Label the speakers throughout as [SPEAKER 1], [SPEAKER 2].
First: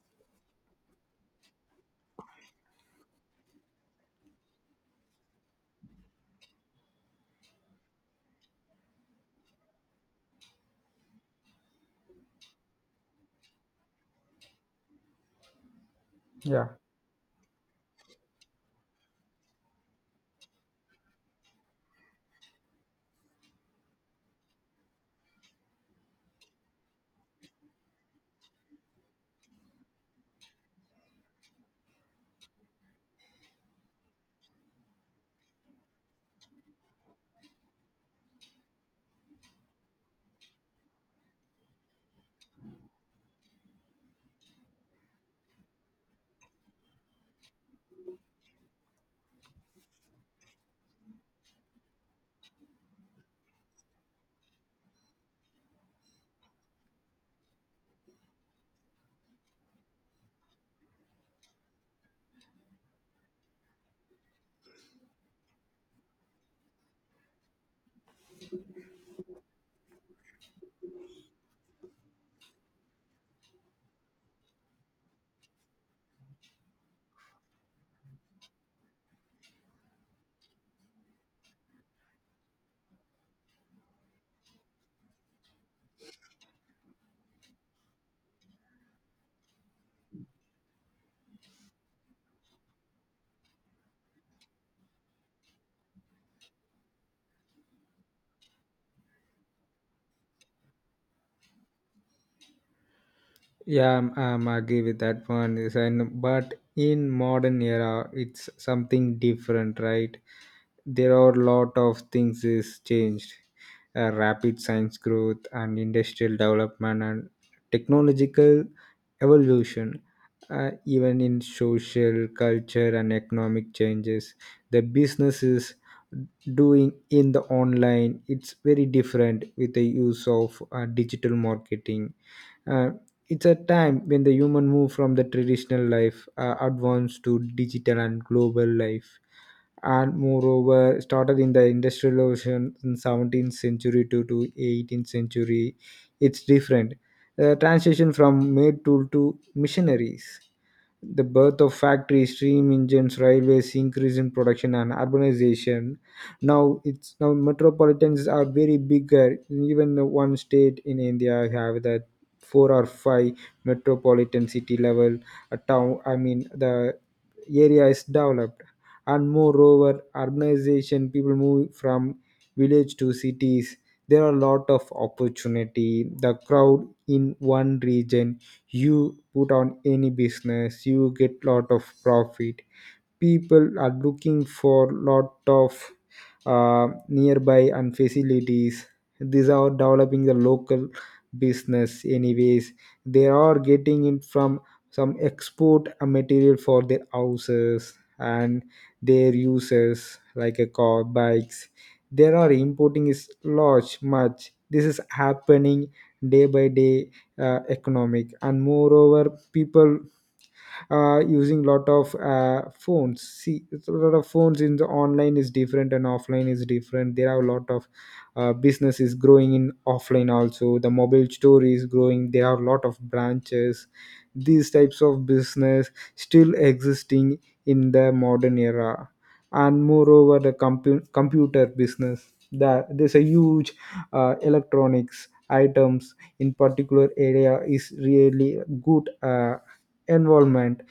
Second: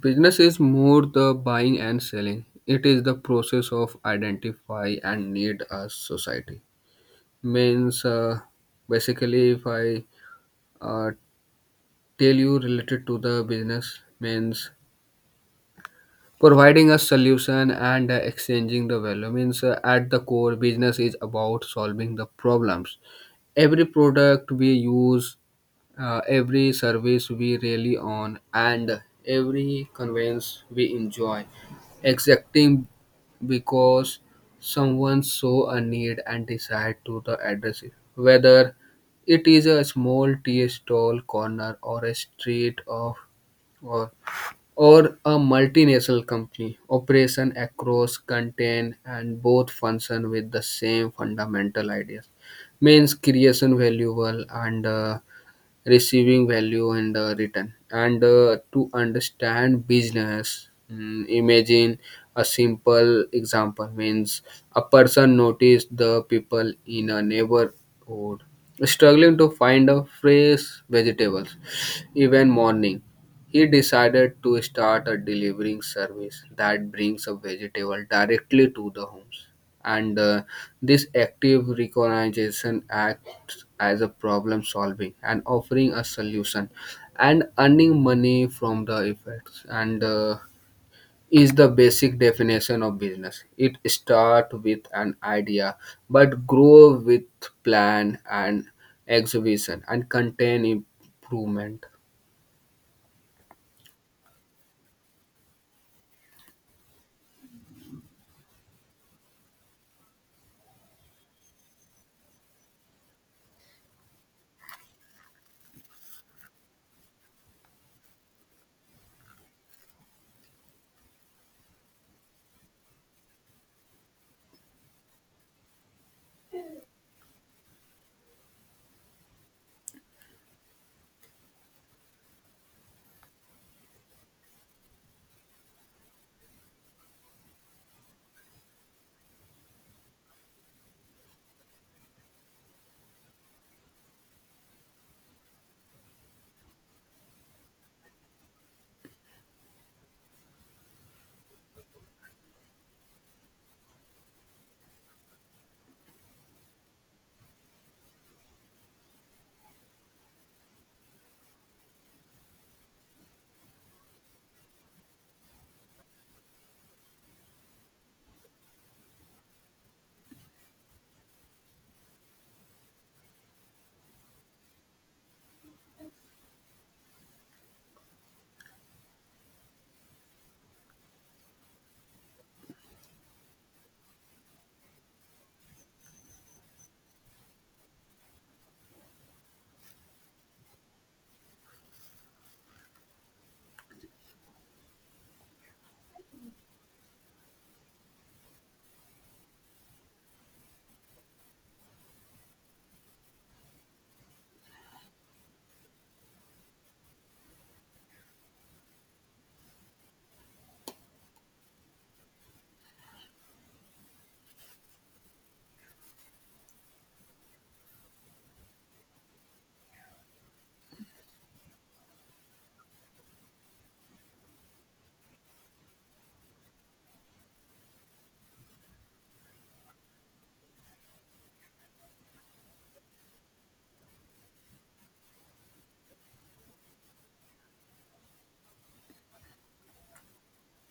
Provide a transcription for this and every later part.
[SPEAKER 1] Business is more the buying and selling. It is the process of identify and need a society. Means basically, if I uh, tell you related to the business, means
[SPEAKER 2] Yeah,
[SPEAKER 1] providing a solution and exchanging the value. Means at the core, business is about solving the problems. Every product we use, every service we rely on and every convenience we enjoy exacting because someone saw a need and decided to the address it, whether it is a small tea stall corner or a street of or or a multinational company operation across content and both function with the same fundamental ideas, means creation valuable and receiving value and return and to understand business, imagine a simple example, means a person noticed the people in a neighborhood struggling to find a fresh vegetables even morning. He decided to start a delivering service that brings a vegetable directly to the homes, and this active recognition acts as a problem solving and offering a solution and earning money from the effects, and is the basic definition of business. It starts with an idea but grow with plan and exhibition and contain improvement.
[SPEAKER 2] yeah, I'm agree with that one. Is and but in modern era, it's something different, right? There are lot of things is changed. Rapid science growth and industrial development and technological evolution. Even in social, culture, and economic changes, the business is doing in the online. It's very different with the use of digital marketing. Uh, It's a time when the human move from the traditional life advanced to digital and global life, and moreover started in the industrial ocean in 17th century to 18th century. It's different, the transition from maid tool to missionaries, the birth of factories, steam engines, railways, increase in production and urbanization. Now metropolitans are very bigger. Even the one state in India have that four or five metropolitan city level a town. I mean the area is developed, and moreover, urbanization. People move from village to cities. There are a lot of opportunity. The crowd in one region, you put on any business you get lot of profit. People are looking for lot of nearby and facilities. These are developing the local business anyways. They are getting it from some export material for their houses, and their uses like a car bikes, they are importing is large much. This is happening day by day. Economic, and moreover people using lot of phones. See, it's a lot of phones in the online is different and offline is different. There are a lot of business is growing in offline also. The mobile store is growing, there are a lot of branches. These types of business still existing in the modern era. And moreover the computer business, that there's a huge electronics items in particular area is really good environment.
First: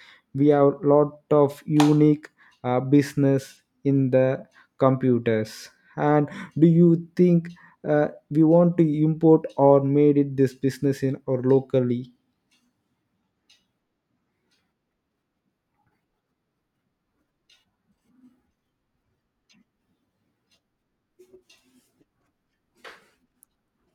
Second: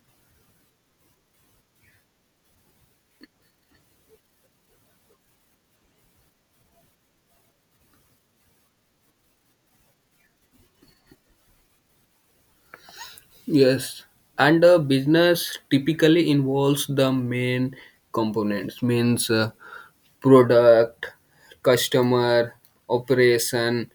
[SPEAKER 2] We have lot of unique business in the computers. And do you think we want to import or made it this business in or locally?
[SPEAKER 1] Yes, and a business typically involves the main components, means product, customer, operation,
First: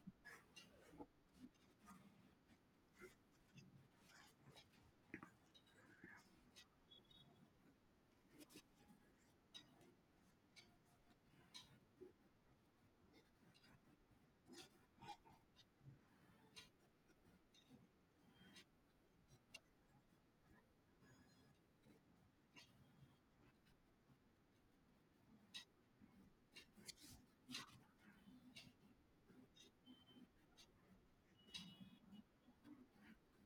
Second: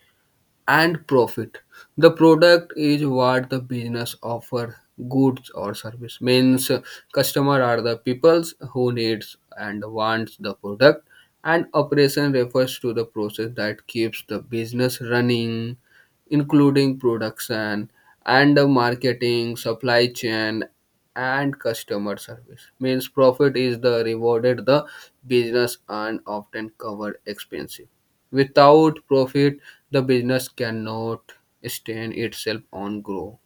[SPEAKER 1] and profit. The product is what the business offer, goods or service, means customer are the peoples who needs and wants the product, and operation refers to the process that keeps the business running, including production and the marketing supply chain and customer service. Means profit is the rewarded the business and often cover expenses. Without profit, the business cannot sustain itself on grow.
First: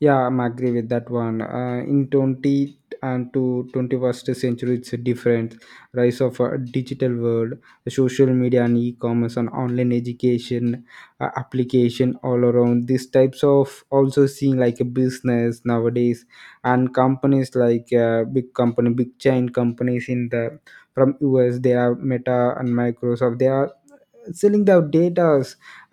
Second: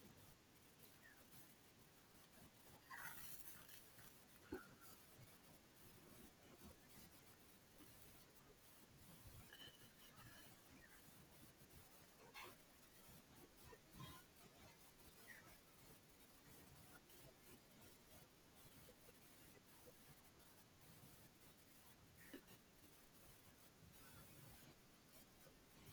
[SPEAKER 2] Yeah, I'm agree with that one. In 20 and to 21st century, it's a different. Rise of a digital world, social media and e-commerce and online education application all around. These types of also seeing like a business nowadays. And companies like big company, big chain companies in the, from US, they are Meta and Microsoft. They are selling the data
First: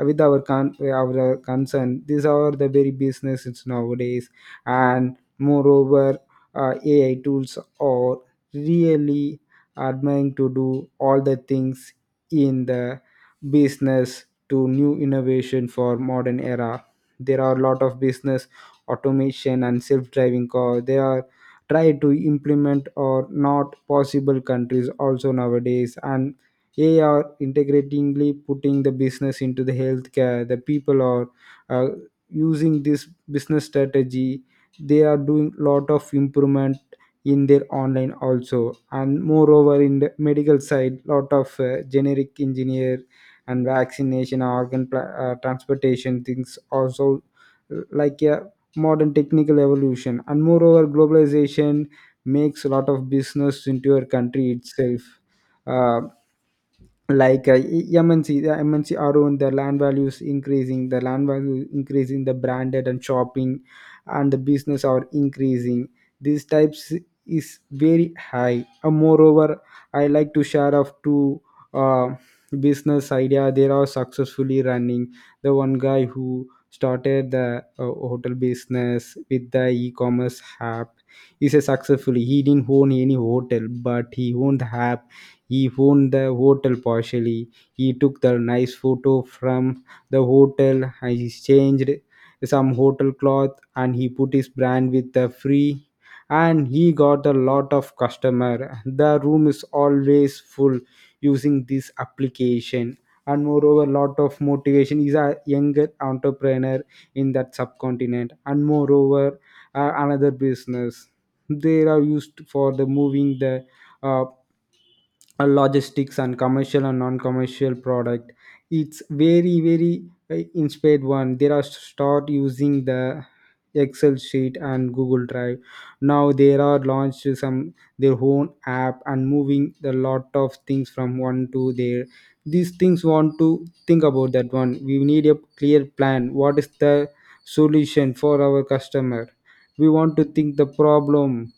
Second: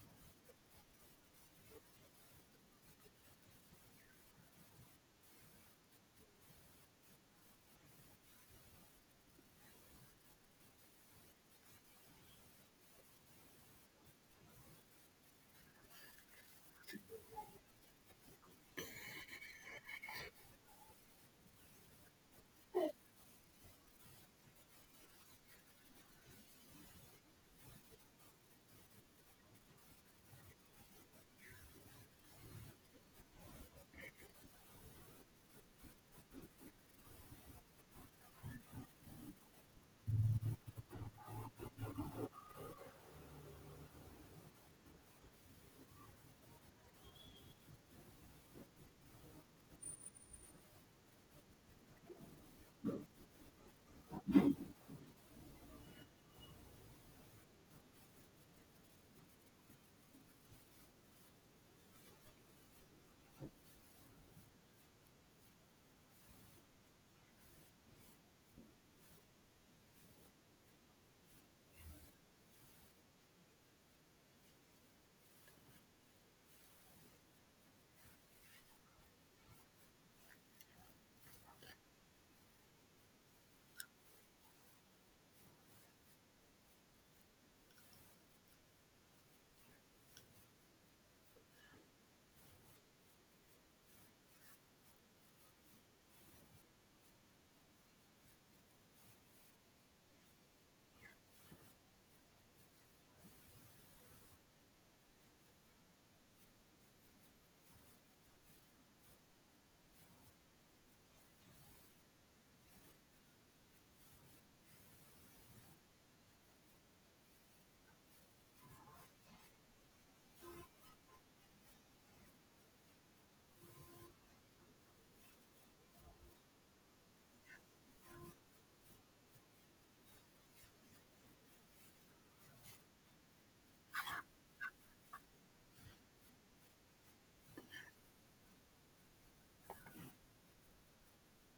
[SPEAKER 2] with our our concern. These are the very businesses nowadays. And moreover ai tools are really admiring to do all the things in the business to new innovation for modern era. There are a lot of business automation and self-driving car. They are try to implement or not possible countries also nowadays. And they are integratingly putting the business into the healthcare. The people are uh, using this business strategy. They are doing lot of improvement in their online also, and moreover in the medical side, lot of generic engineer and vaccination, organ transportation things also, like a modern technical evolution. And moreover, globalization makes a lot of business into your country itself. Uh, like MNC, the MNC are on the land values increasing, the land value increasing, the branded and shopping and the business are increasing. These types is very high. Moreover, I like to share of two uh, business idea. They are successfully running. The one guy who started the hotel business with the e-commerce app is a successfully. He didn't own any hotel, but he owned the app. He won the hotel partially. He took the nice photo from the hotel, and he changed some hotel cloth and he put his brand with the free, and he got a lot of customer. The room is always full using this application. And moreover, lot of motivation is a younger entrepreneur in that subcontinent. And moreover another business, they are used for the moving the uh, logistics and commercial and non-commercial product. It's very very inspired one. They are start using the excel sheet and google drive. Now they are launched some their own app and moving the lot of things from one to there. These things want to think about that one. We need a clear plan, what is the solution for our customer. We want to think the problem,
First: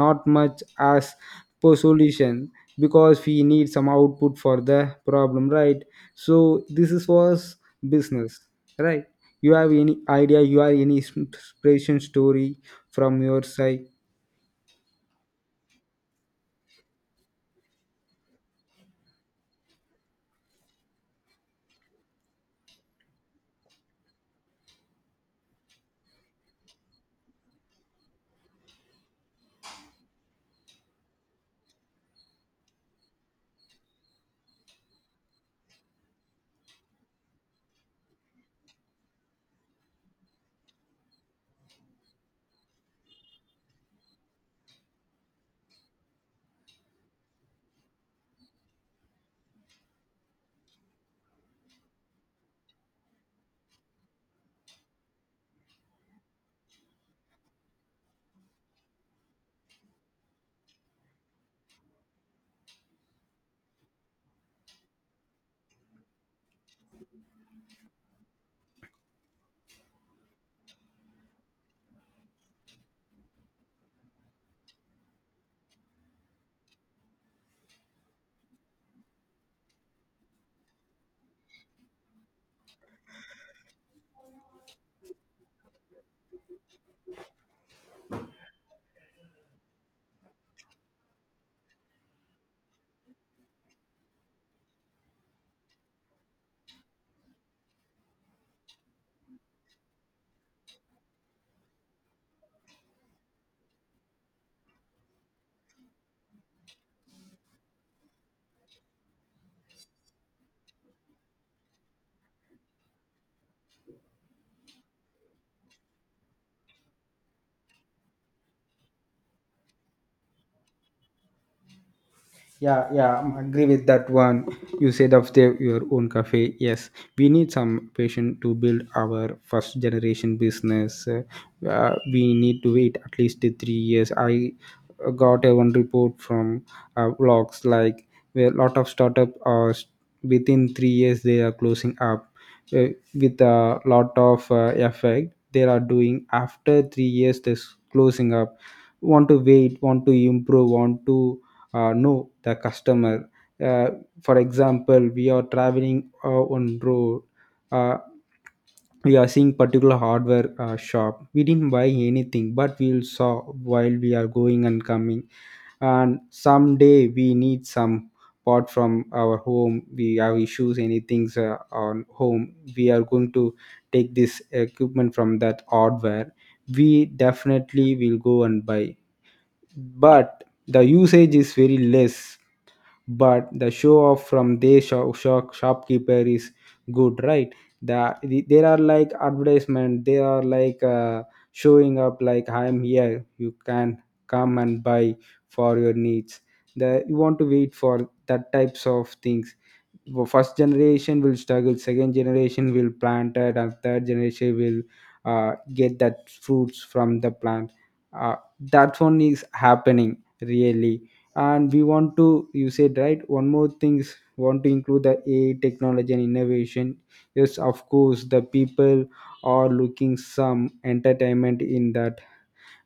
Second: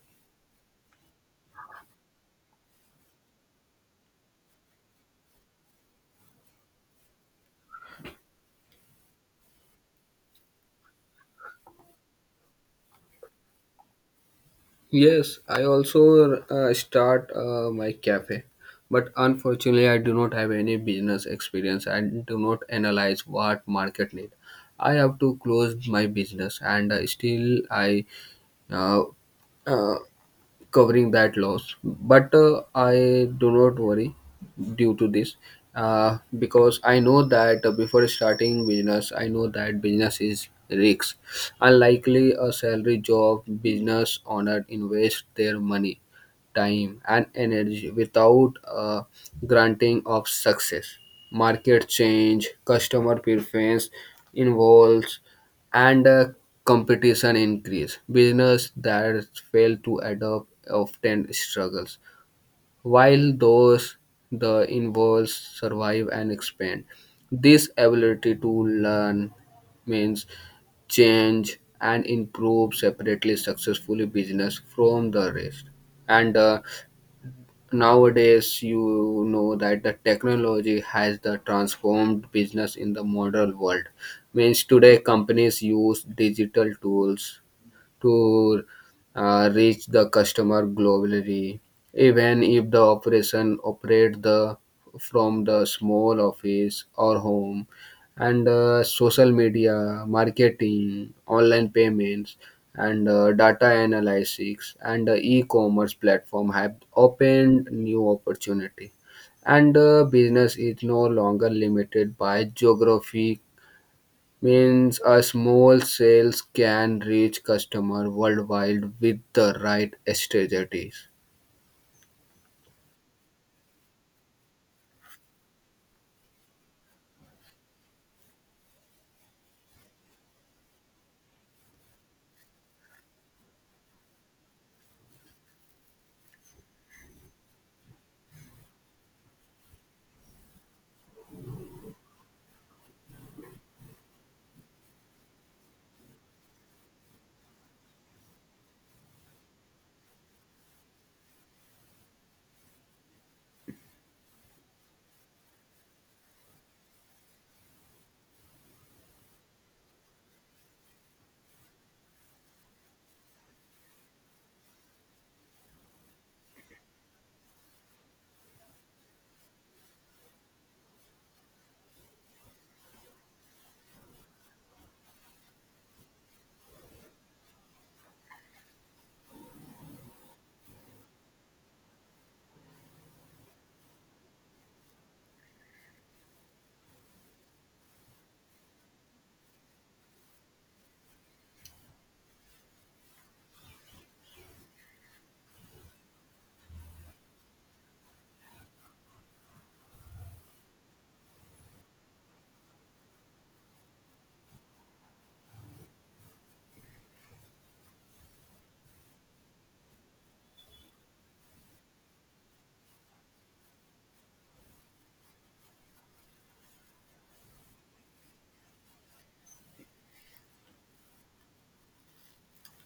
[SPEAKER 2] not much as per solution, because we need some output for the problem, right? So this is was business, right? You have any idea, you have any inspiration story from your side?
[SPEAKER 1] Yes, I also start my cafe, but unfortunately, I do not have any business experience. I do not analyze what market need. I have to close my business, and still I uh, uh, covering that loss, but I do not worry due to this, because I know that, before starting business, I know that business is risks. Unlikely a salary job, business owner invest their money, time and energy without a granting of success. Market change, customer preference involves, and competition increase. Business that fail to adopt often struggles, while those the involves survive and expand. This ability to learn, means change and improve, separately successfully business from the rest. And Nowadays you know that the technology has the transformed business in the modern world. Means today companies use digital tools to reach the customer globally, even if the operation operate the from the small office or home, and social media marketing, online payments, and data analytics, and e-commerce platform have opened new opportunity, and business is no longer limited by geography. Means a small sales can reach customer worldwide with the right strategies.
[SPEAKER 2] Yeah, yeah, I agree with that one. You said of the, your own cafe. Yes, we need some patience to build our first generation business. We need to wait at least 3 years. I got a one report from blogs like where a lot of startup are s- within 3 years they are closing up, uh, with a lot of effect. They are doing after 3 years this closing up. Want to wait? Want to improve? Want to know the customer. Uh, for example, we are traveling on road. Uh, we are seeing particular hardware shop. We didn't buy anything, but we will saw while we are going and coming. And someday we need some part from our home. We have issues, anything on home. We are going to take this equipment from that hardware. We definitely will go and buy, but the usage is very less. But the show off from their shopkeeper is good, right? The there are like advertisement. They are like showing up like I am here, you can come and buy for your needs. The, you want to wait for that types of things. First generation will struggle, second generation will plant it, and third generation will get that fruits from the plant. That one is happening really. And we want to, you said right, one more thing is want to include the ai technology and innovation. Yes, of course the people are looking some entertainment in that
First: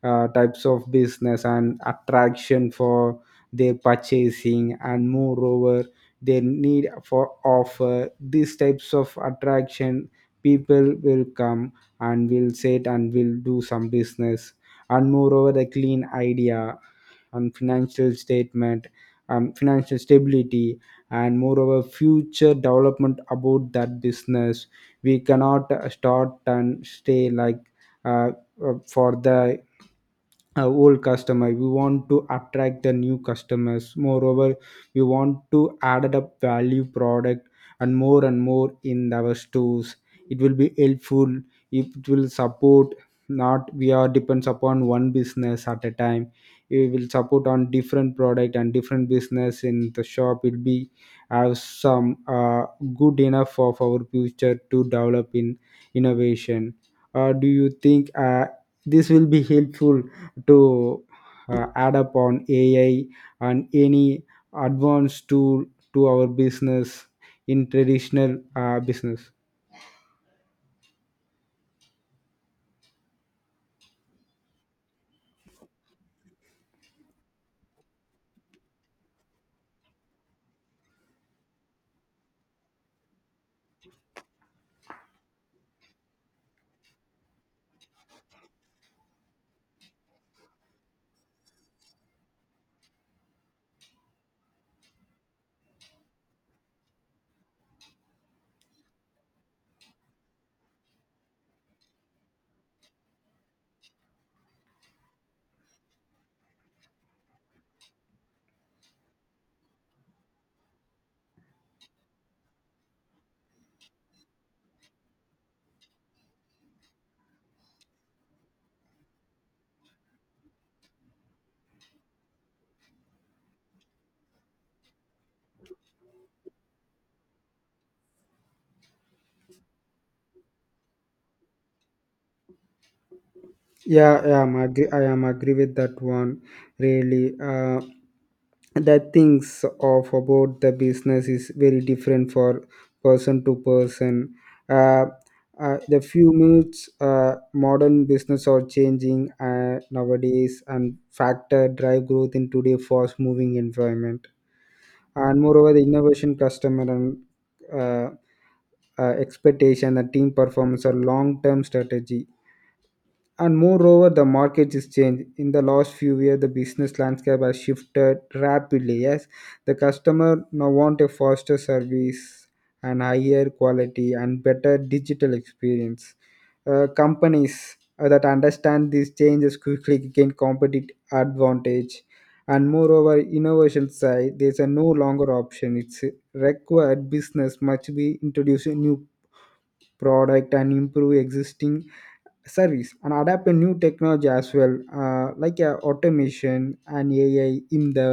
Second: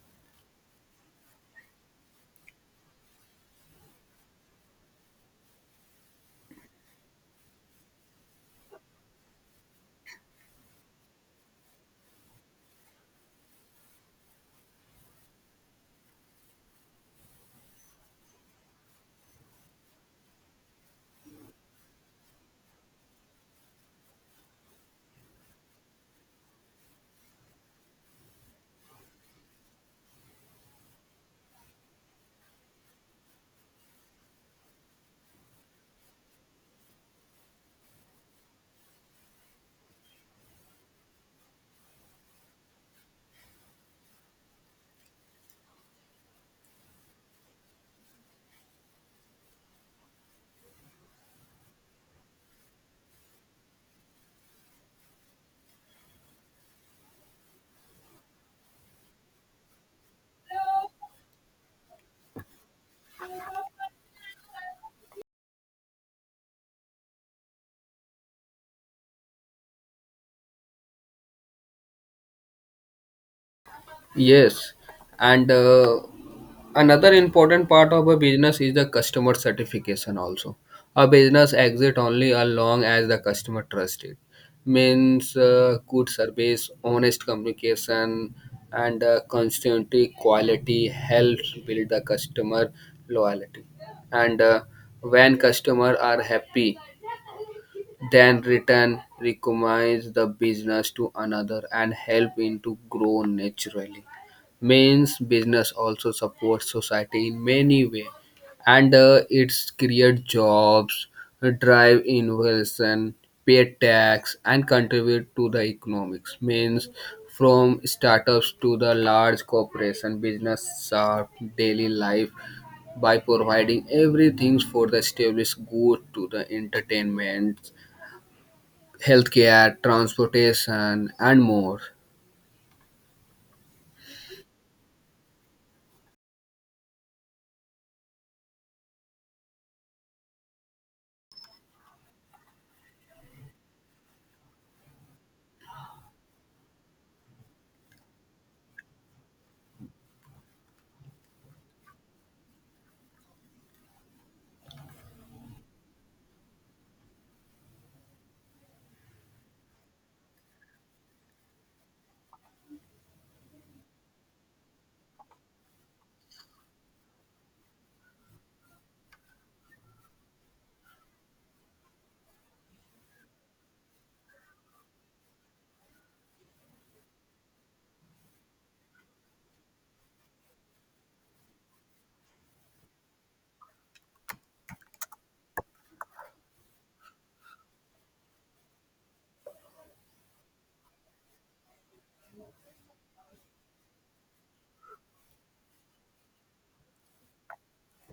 [SPEAKER 2] types of business and attraction for their purchasing. And moreover, their need for offer these types of attraction, people will come and will sit and will do some business. And moreover the clean idea and financial statement, financial stability, and moreover future development about that business. We cannot start and stay like uh, for the old customer. We want to attract the new customers. Moreover, we want to add up value product and more in our stores. It will be helpful, it will support. Not we are depends upon one business at a time, we will support on different product and different business in the shop. It will be have some good enough of our future to develop in innovation. Do you think this will be helpful to add up on AI and any advanced tool to our business in traditional business?
[SPEAKER 1] Yes, and another important part of a business is the customer certification also. A business exit only as long as the customer trust it. Means good service, honest communication, and constantly quality helps build the customer loyalty, and when customer are happy, then return recommends the business to another and help it to grow naturally. Means business also supports society in many way, and it's create jobs, drive innovation, pay tax and contribute to the economics. Means from startups to the large corporation, business serve daily life by providing everything for the established good to the entertainment, healthcare, transportation, and more.
[SPEAKER 2] I am agree with that one. Really, the things of about the business is very different for person to person. Uh, the few minutes modern business are changing nowadays and factor drive growth in today fast moving environment. And moreover the innovation customer and uh, expectation the team performance or long-term strategy. And moreover, the market is changed. In the last few years, the business landscape has shifted rapidly. Yes, the customer now want a faster service and higher quality and better digital experience. Companies that understand these changes quickly gain competitive advantage. And moreover, innovation side, there's a no longer option. It's required. Business must be introducing new product and improve existing service and adapt to new technology as well, like automation and ai in the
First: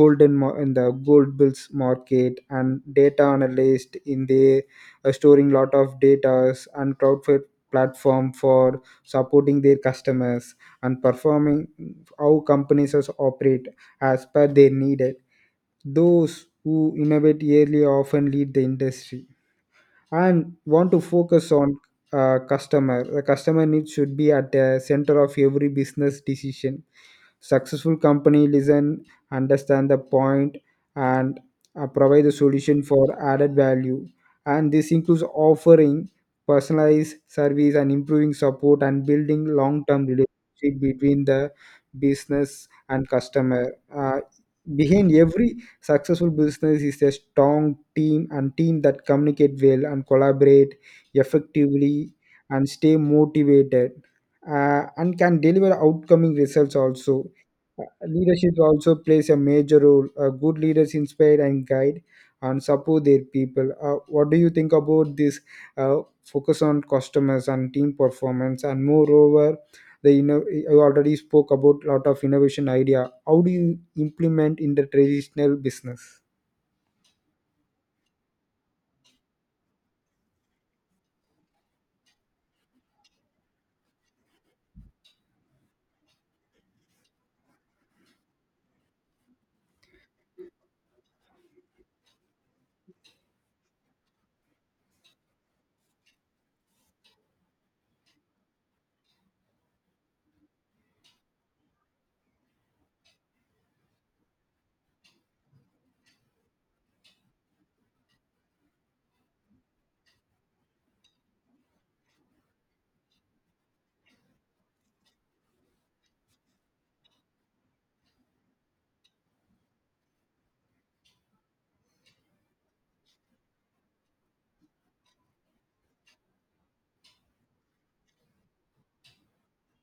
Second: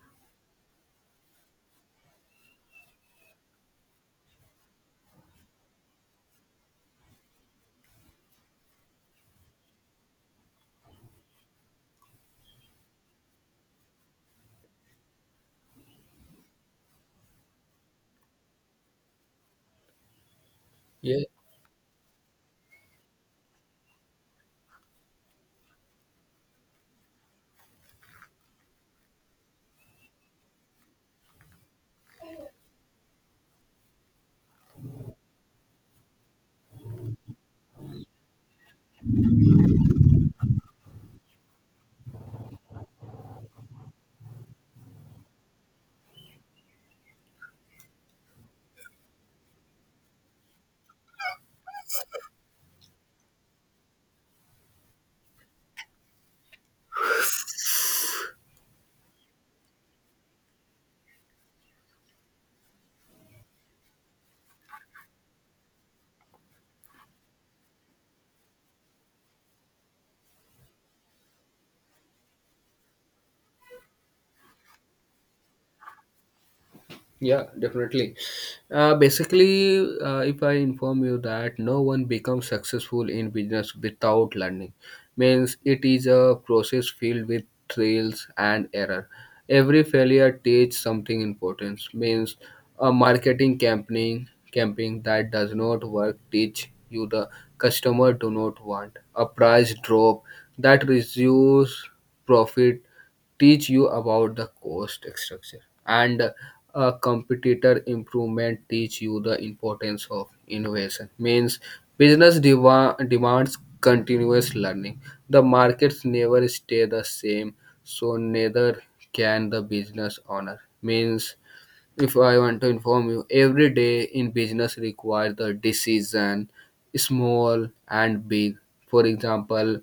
[SPEAKER 2] gold bills market, and data analyst in the storing lot of data, and cloud platform for supporting their customers and performing how companies as operate as per their needed. Those who innovate yearly often lead the industry, and want to
[SPEAKER 1] Yeah,
[SPEAKER 2] focus on customer the customer needs should be at the center of every business decision. Successful company listen, understand the point, and provide the solution for added value. And this includes offering personalized service and improving support and building long-term relationship between the business and customer. Behind every successful business is a strong team, and team that communicate well and collaborate effectively and stay motivated, and can deliver outcoming results also. Leadership also plays a major role. Good leaders inspire and guide and support their people. What do you think about this uh, focus on customers and team performance? And moreover the I already spoke about lot of innovation idea. How do you implement in the traditional business?
[SPEAKER 1] yeah, definitely. Basically, if I inform you that no one becomes successful in business without learning, means it is a process filled with trials and error. Every failure teaches something important. Means a marketing campaign that does not work teach you the customer do not want. A price drop that reduces profit teach you about the cost structure, and a competitor improvement teach you the importance of innovation. Means business demands continuous learning. The markets never stay the same, so neither can the business owner. Means if I want to inform you, every day in business requires the decision, small and big. For example,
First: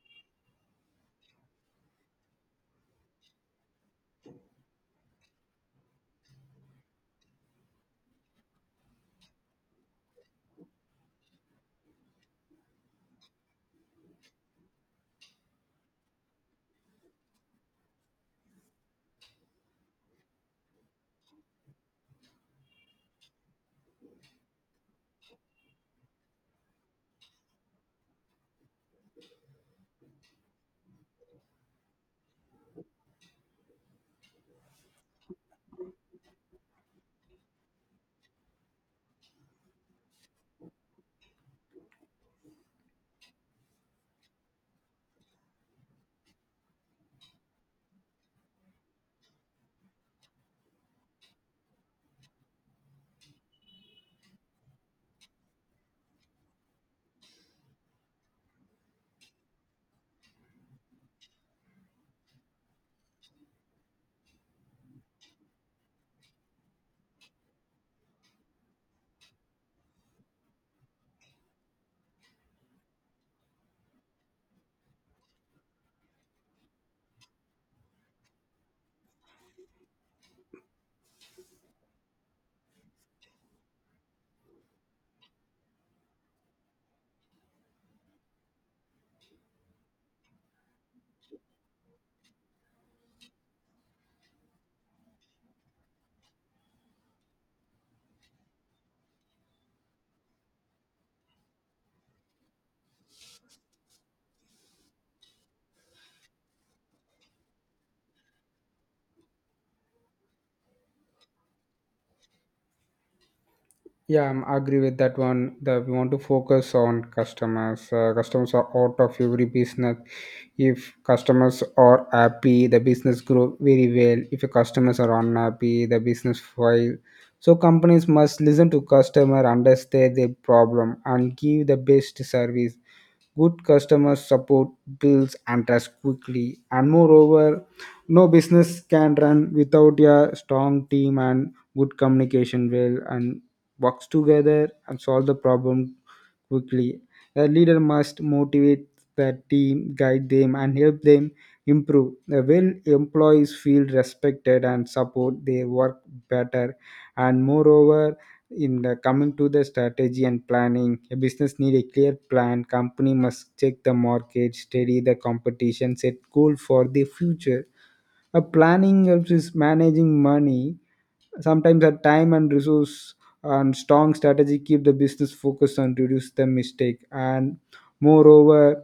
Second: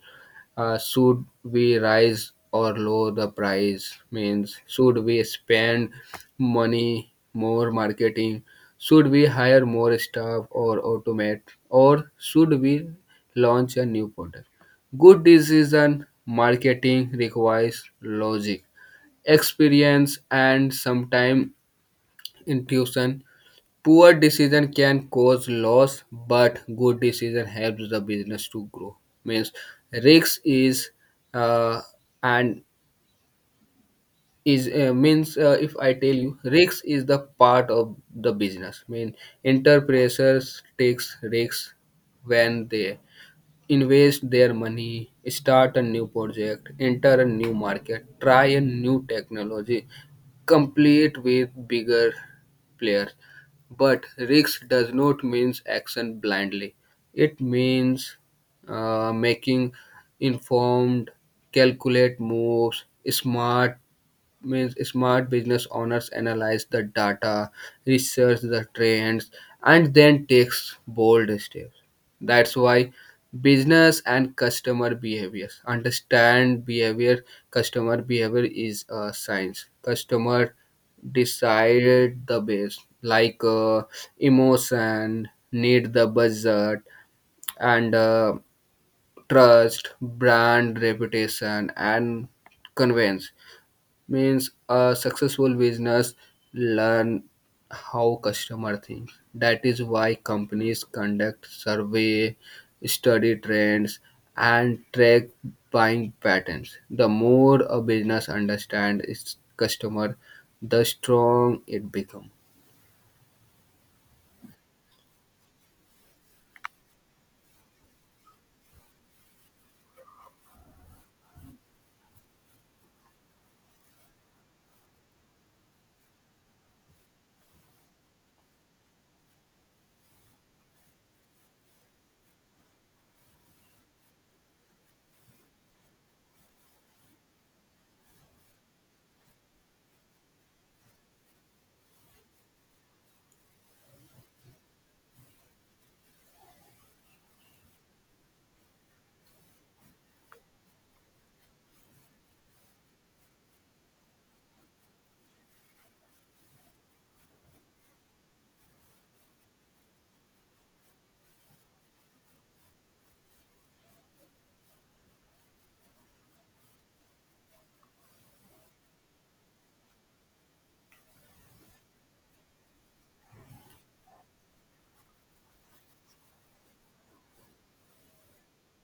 [SPEAKER 1] should we rise or lower the price? Means, should we spend money more marketing? Should we hire more staff or automate? Or should we launch a new product? Good decision marketing requires logic, experience, and sometimes intuition. Poor decision can cause loss, but good decision helps the business to grow. Means risk is uh, and is means if I tell you, risk is the part of the business. Mean entrepreneurs takes risks when they invest their money, start a new project, enter a new market, try a new technology, complete with bigger players. But risk does not means action blindly. It means making informed, calculate moves, smart. Means smart business owners analyze the data, research the trends, and then takes bold steps. That's why business and customer behaviors understand behavior. Customer behavior is a science. Customer decide the base like emotion, need the budget, and trust, brand reputation, and conveyance. Means a successful business learn how customer thinks. That is why companies conduct survey, study trends, and track buying patterns. The more a business understands its customer, the strong it becomes.
[SPEAKER 2] Yeah, I'm agree with that one. That we want to focus on customers. Customers are out of every business. If customers are happy, the business grow very well. If your customers are unhappy, the business fail. So companies must listen to customer, understand their problem, and give the best service. Good customer support builds and trust quickly. And moreover, no business can run without a strong team and good communication. Well, and works together and solve the problem quickly. A leader must motivate the team, guide them, and help them improve. When employees feel respected and support, they work better. And moreover, in the coming to the strategy and planning, a business need a clear plan. Company must check the market, study the competition, set goal for the future. A planning helps is managing money sometimes a time and resource, and strong strategy keep the business focused and reduce the mistake. And moreover,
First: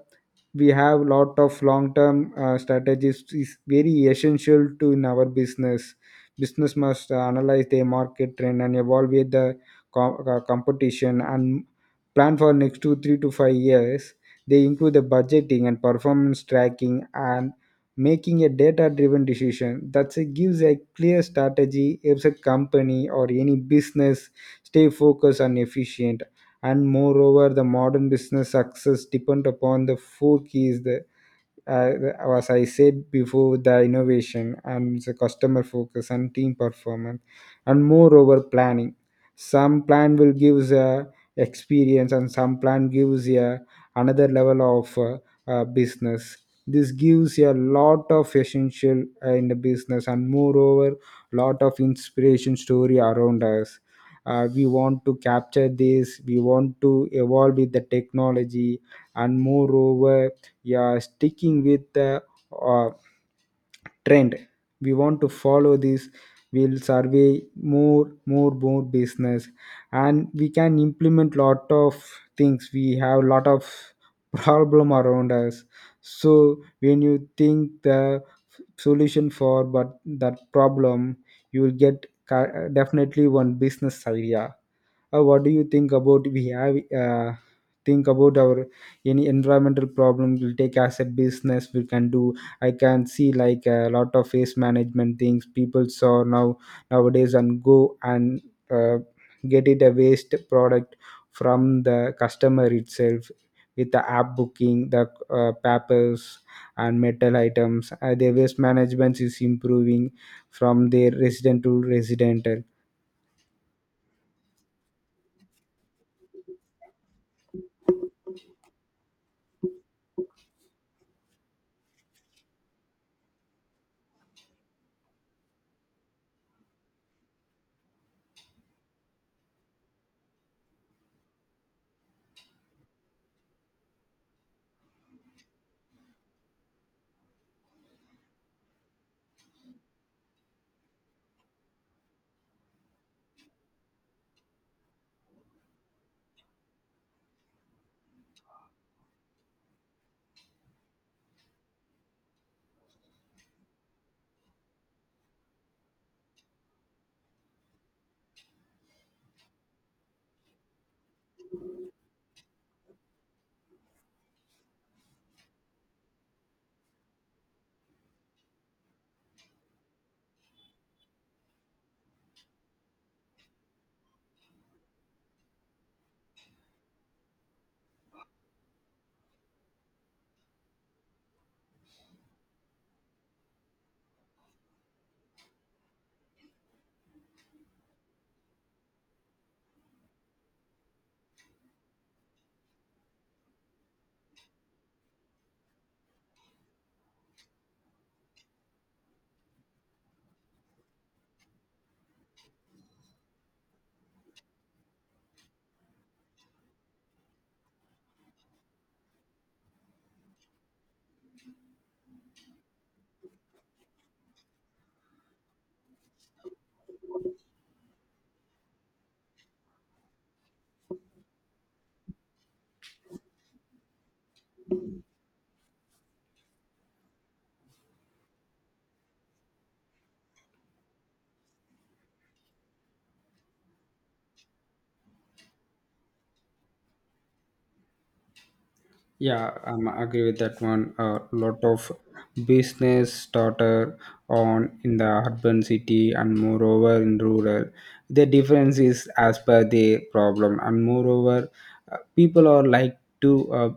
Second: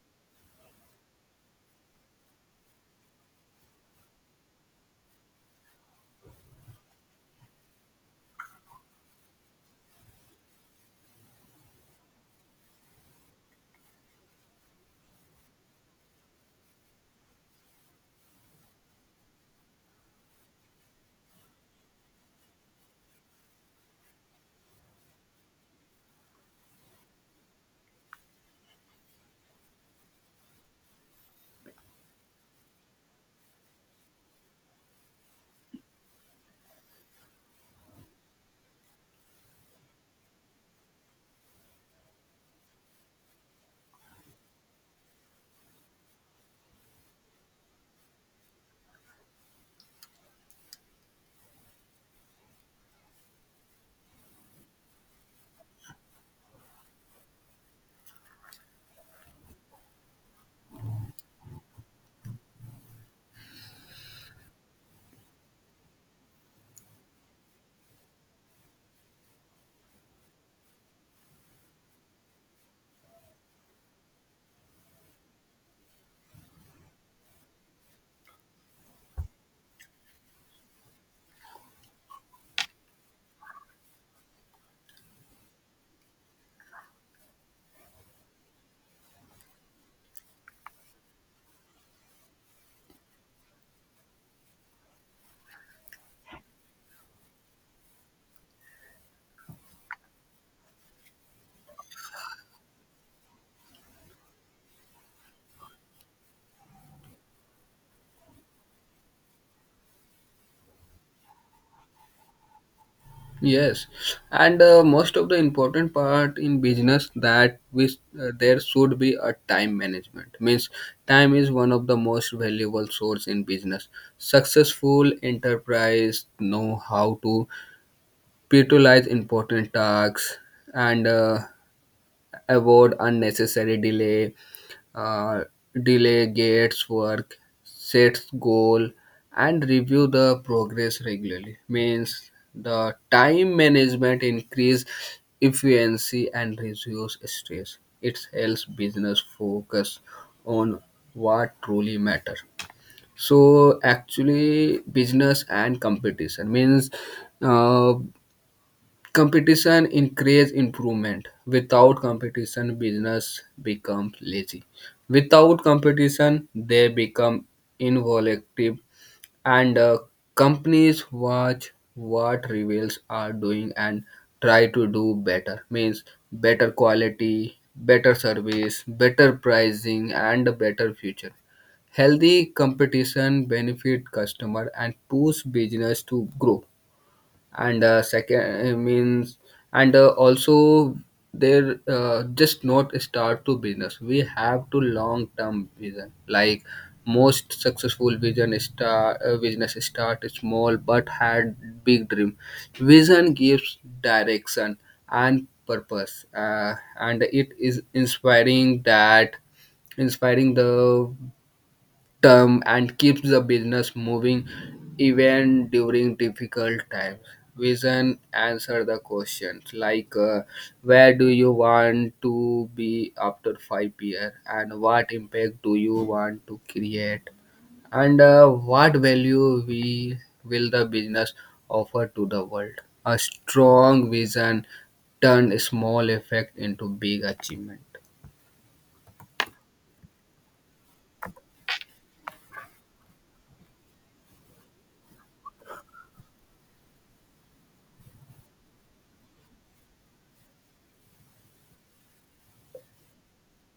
[SPEAKER 2] we have lot of long term strategies is very essential to in our business. Business must analyze their market trend and evaluate the competition, and plan for next 2 3 to 5 years. They include the budgeting and performance tracking and making a data driven decision. That gives a clear strategy, helps a company or any business stay focused and efficient. And moreover, the modern business success depend upon the four keys. The uh, as I said before, the innovation and the customer focus and team performance, and moreover planning. Some plan will gives a experience, and some plan gives a another level of business. This gives a lot of essential in the business, and moreover, lot of inspiration story around us. We want to capture this. We want to evolve with the technology, and moreover, yeah, sticking with the uh, trend. We want to follow this. We'll survey more business, and we can implement lot of things. We have lot of problem around us. So when you think the solution for but that problem, you will get definitely one business idea. What do you think about we have uh, think about our any environmental problem? We'll take as a business, we can do. I can see like a lot of waste management things people saw nowadays and go and uh, get it a waste product from the customer itself with the app booking the papers and metal items. Their waste management is improving from their resident to resident.
[SPEAKER 1] Yes, and most of the important part in business that we, there should be a time management. Means time is one of the most valuable source in business. Successful enterprise know how to prioritize important tasks, and avoid unnecessary delay. uh, Delay gates work, sets goal, and review the progress regularly. Means the time management increase efficiency and reduce stress. It helps business focus on what truly matter. So actually, business and competition means. Uh, Competition encourages improvement. Without competition, business becomes lazy. Without competition, they become involuntary, and companies watch what rivals are doing and try to do better. Means better quality, better service, better pricing, and a better future. Healthy competition benefit customer and push business to grow, and second means and also there, just not start to business, we have to long term vision. Like most successful vision start, business start small but had big dream. Vision gives direction and purpose, and it is inspiring the term and keeps the business moving even during difficult times. Vision answer the questions like, where do you want to be after five years and what impact do you want to create, and what value we will the business offer to the world. A strong vision turn small effect into big achievement.
[SPEAKER 2] Yeah, I'm agree with that one. A lot of business started on in the urban city, and moreover in rural. The difference is as per the problem, and moreover, people are like to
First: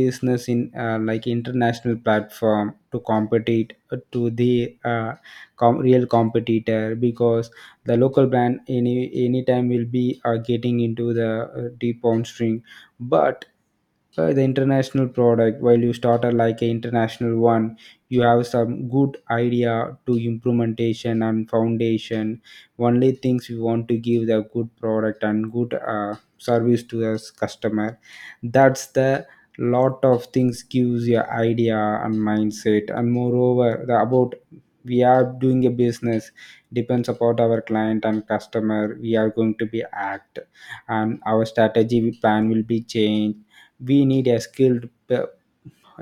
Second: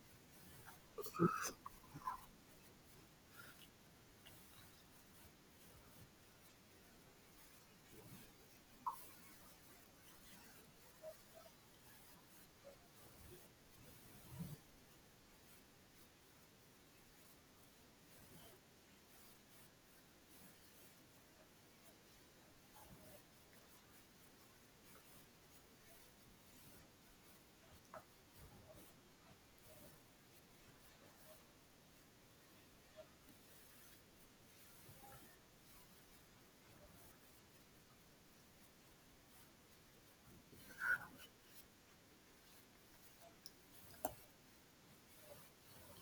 [SPEAKER 2] business in like international platform to compete to the real competitor, because the local brand anytime will be getting into the deep on string, but the international product. While you start a, like an international one, you have some good idea to implementation and foundation. Only things you want to give the good product and good service to the customer. That's the lot of things gives your idea and mindset, and moreover the about we are doing a business, depends upon our client and customer we are going to be act, and our strategy plan will be changed. We need a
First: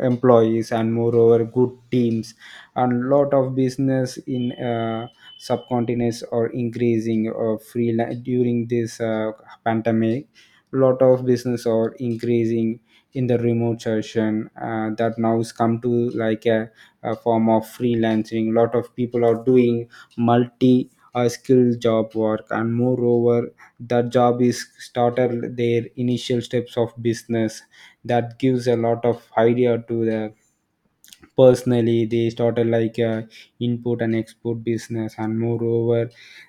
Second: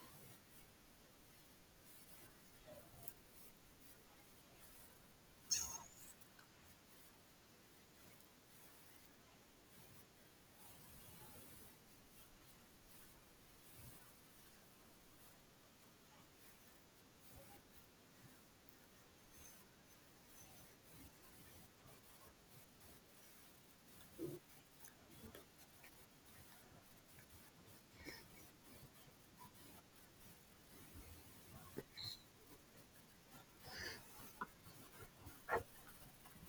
[SPEAKER 2] employees and moreover good teams. And lot of business in subcontinents are increasing or freelance during this pandemic. Lot of business are increasing in the remote session. That now's come to like a form of freelancing. Lot of people are doing multi skill job work, and moreover that job is started their initial steps of business. That gives a lot of idea to the personally. They started like input and export business, and moreover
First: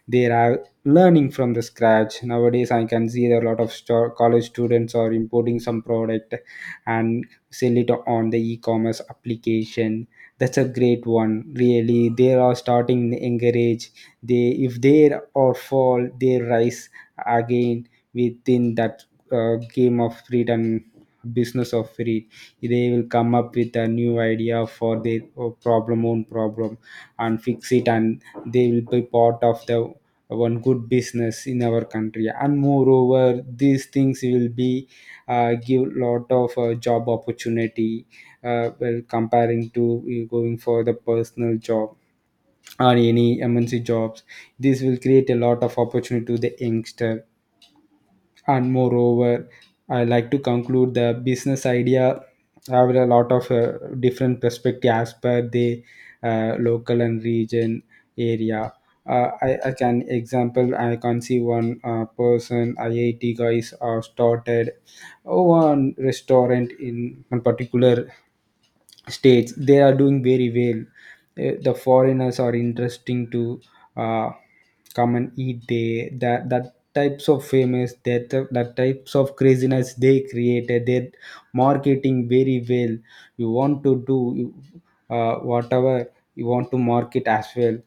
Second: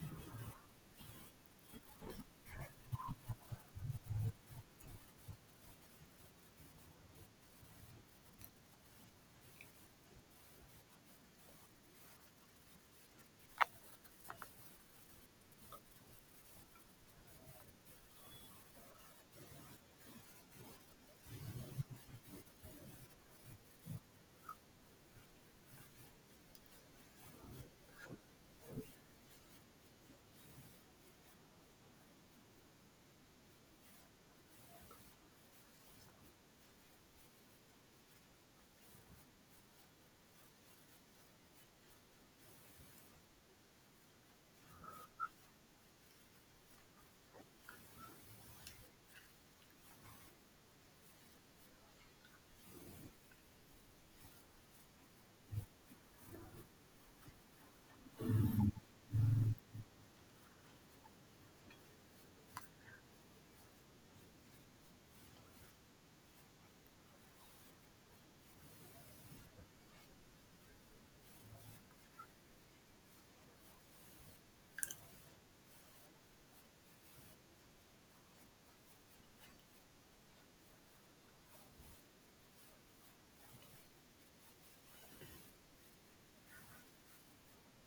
[SPEAKER 2] they are learning from the scratch. Nowadays I can see that a lot of college students are importing some product and sell it on the e-commerce application. That's a great one, really. They are starting encourage. They if they or fall, they rise again within that game of freedom, business of free. They will come up with a new idea for their problem own problem and fix it, and they will be part of the one good business in our country. And moreover, these things will be give lot of job opportunity. Well, comparing to you going for the personal job or any MNC jobs, this will create a lot of opportunity to the youngster. And moreover, I like to conclude the business idea have a lot of different perspective as per the local and region area. I can example, I can see one person IIT guys started one restaurant in one particular states. They are doing very well. The foreigners are interesting to uh, come and eat there. That types of famous, that types of craziness they created. They marketing very well. You want to do whatever you want to market as well.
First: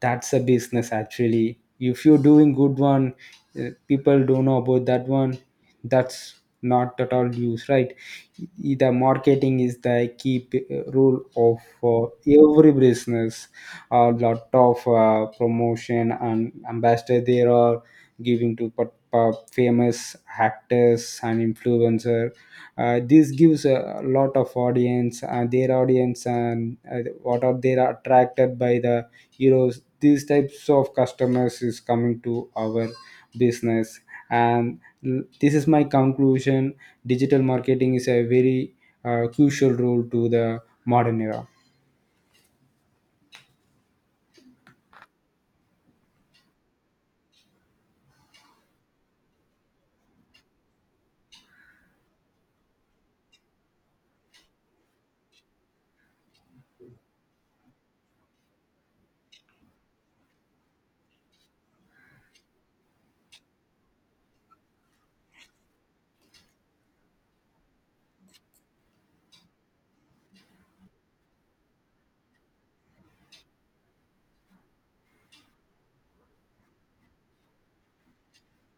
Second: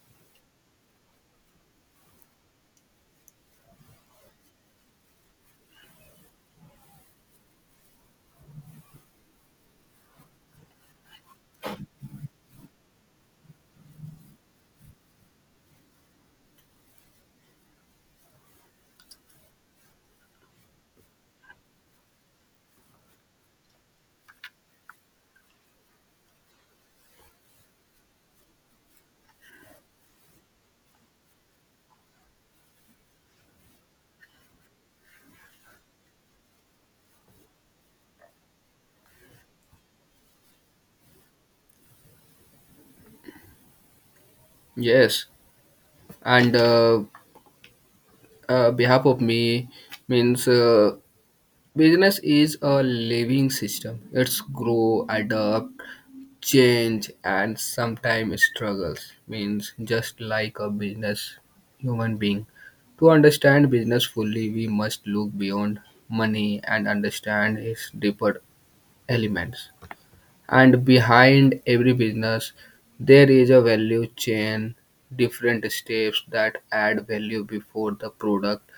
[SPEAKER 2] That's a business actually. If you're doing good one, people don't know about that one. That's not at all use, right? The marketing is the key rule of every business. A lot of promotion and ambassador there are giving to famous actors and influencer. This gives a lot of audience. Their audience and what are they are attracted by the heroes. These types of customers is coming to our business. and this is my conclusion. Digital marketing is a very crucial role to the modern era.
[SPEAKER 1] Yes, and behalf of me, means business is a living system. It's grow, adapt, change and sometimes struggles. Means just like a business, human being. To understand business fully, we must look beyond money and understand its deeper elements. And behind every business there is a value chain, different steps that add value before the product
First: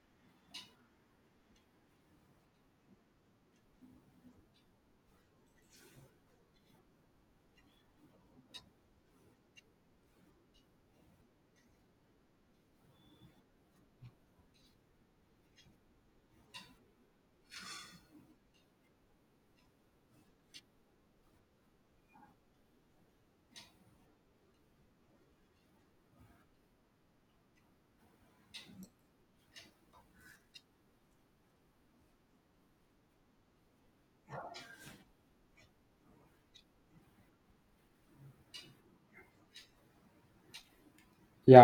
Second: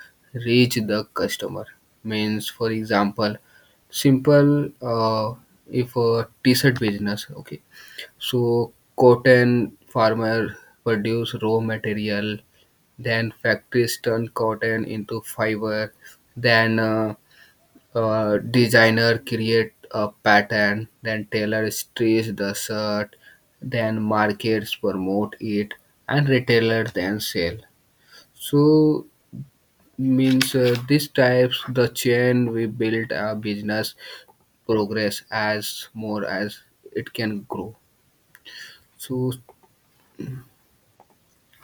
[SPEAKER 1] reach the customer. Means for example, simple, if a t-shirt business, okay, so cotton farmer produce raw material, then factories turn cotton into fiber, then designer create a pattern, then tailor stitch the shirt, then markets promote it, and retailers then sell. So means these types the chain we build a business progress as more as it can grow, so
[SPEAKER 2] Yeah.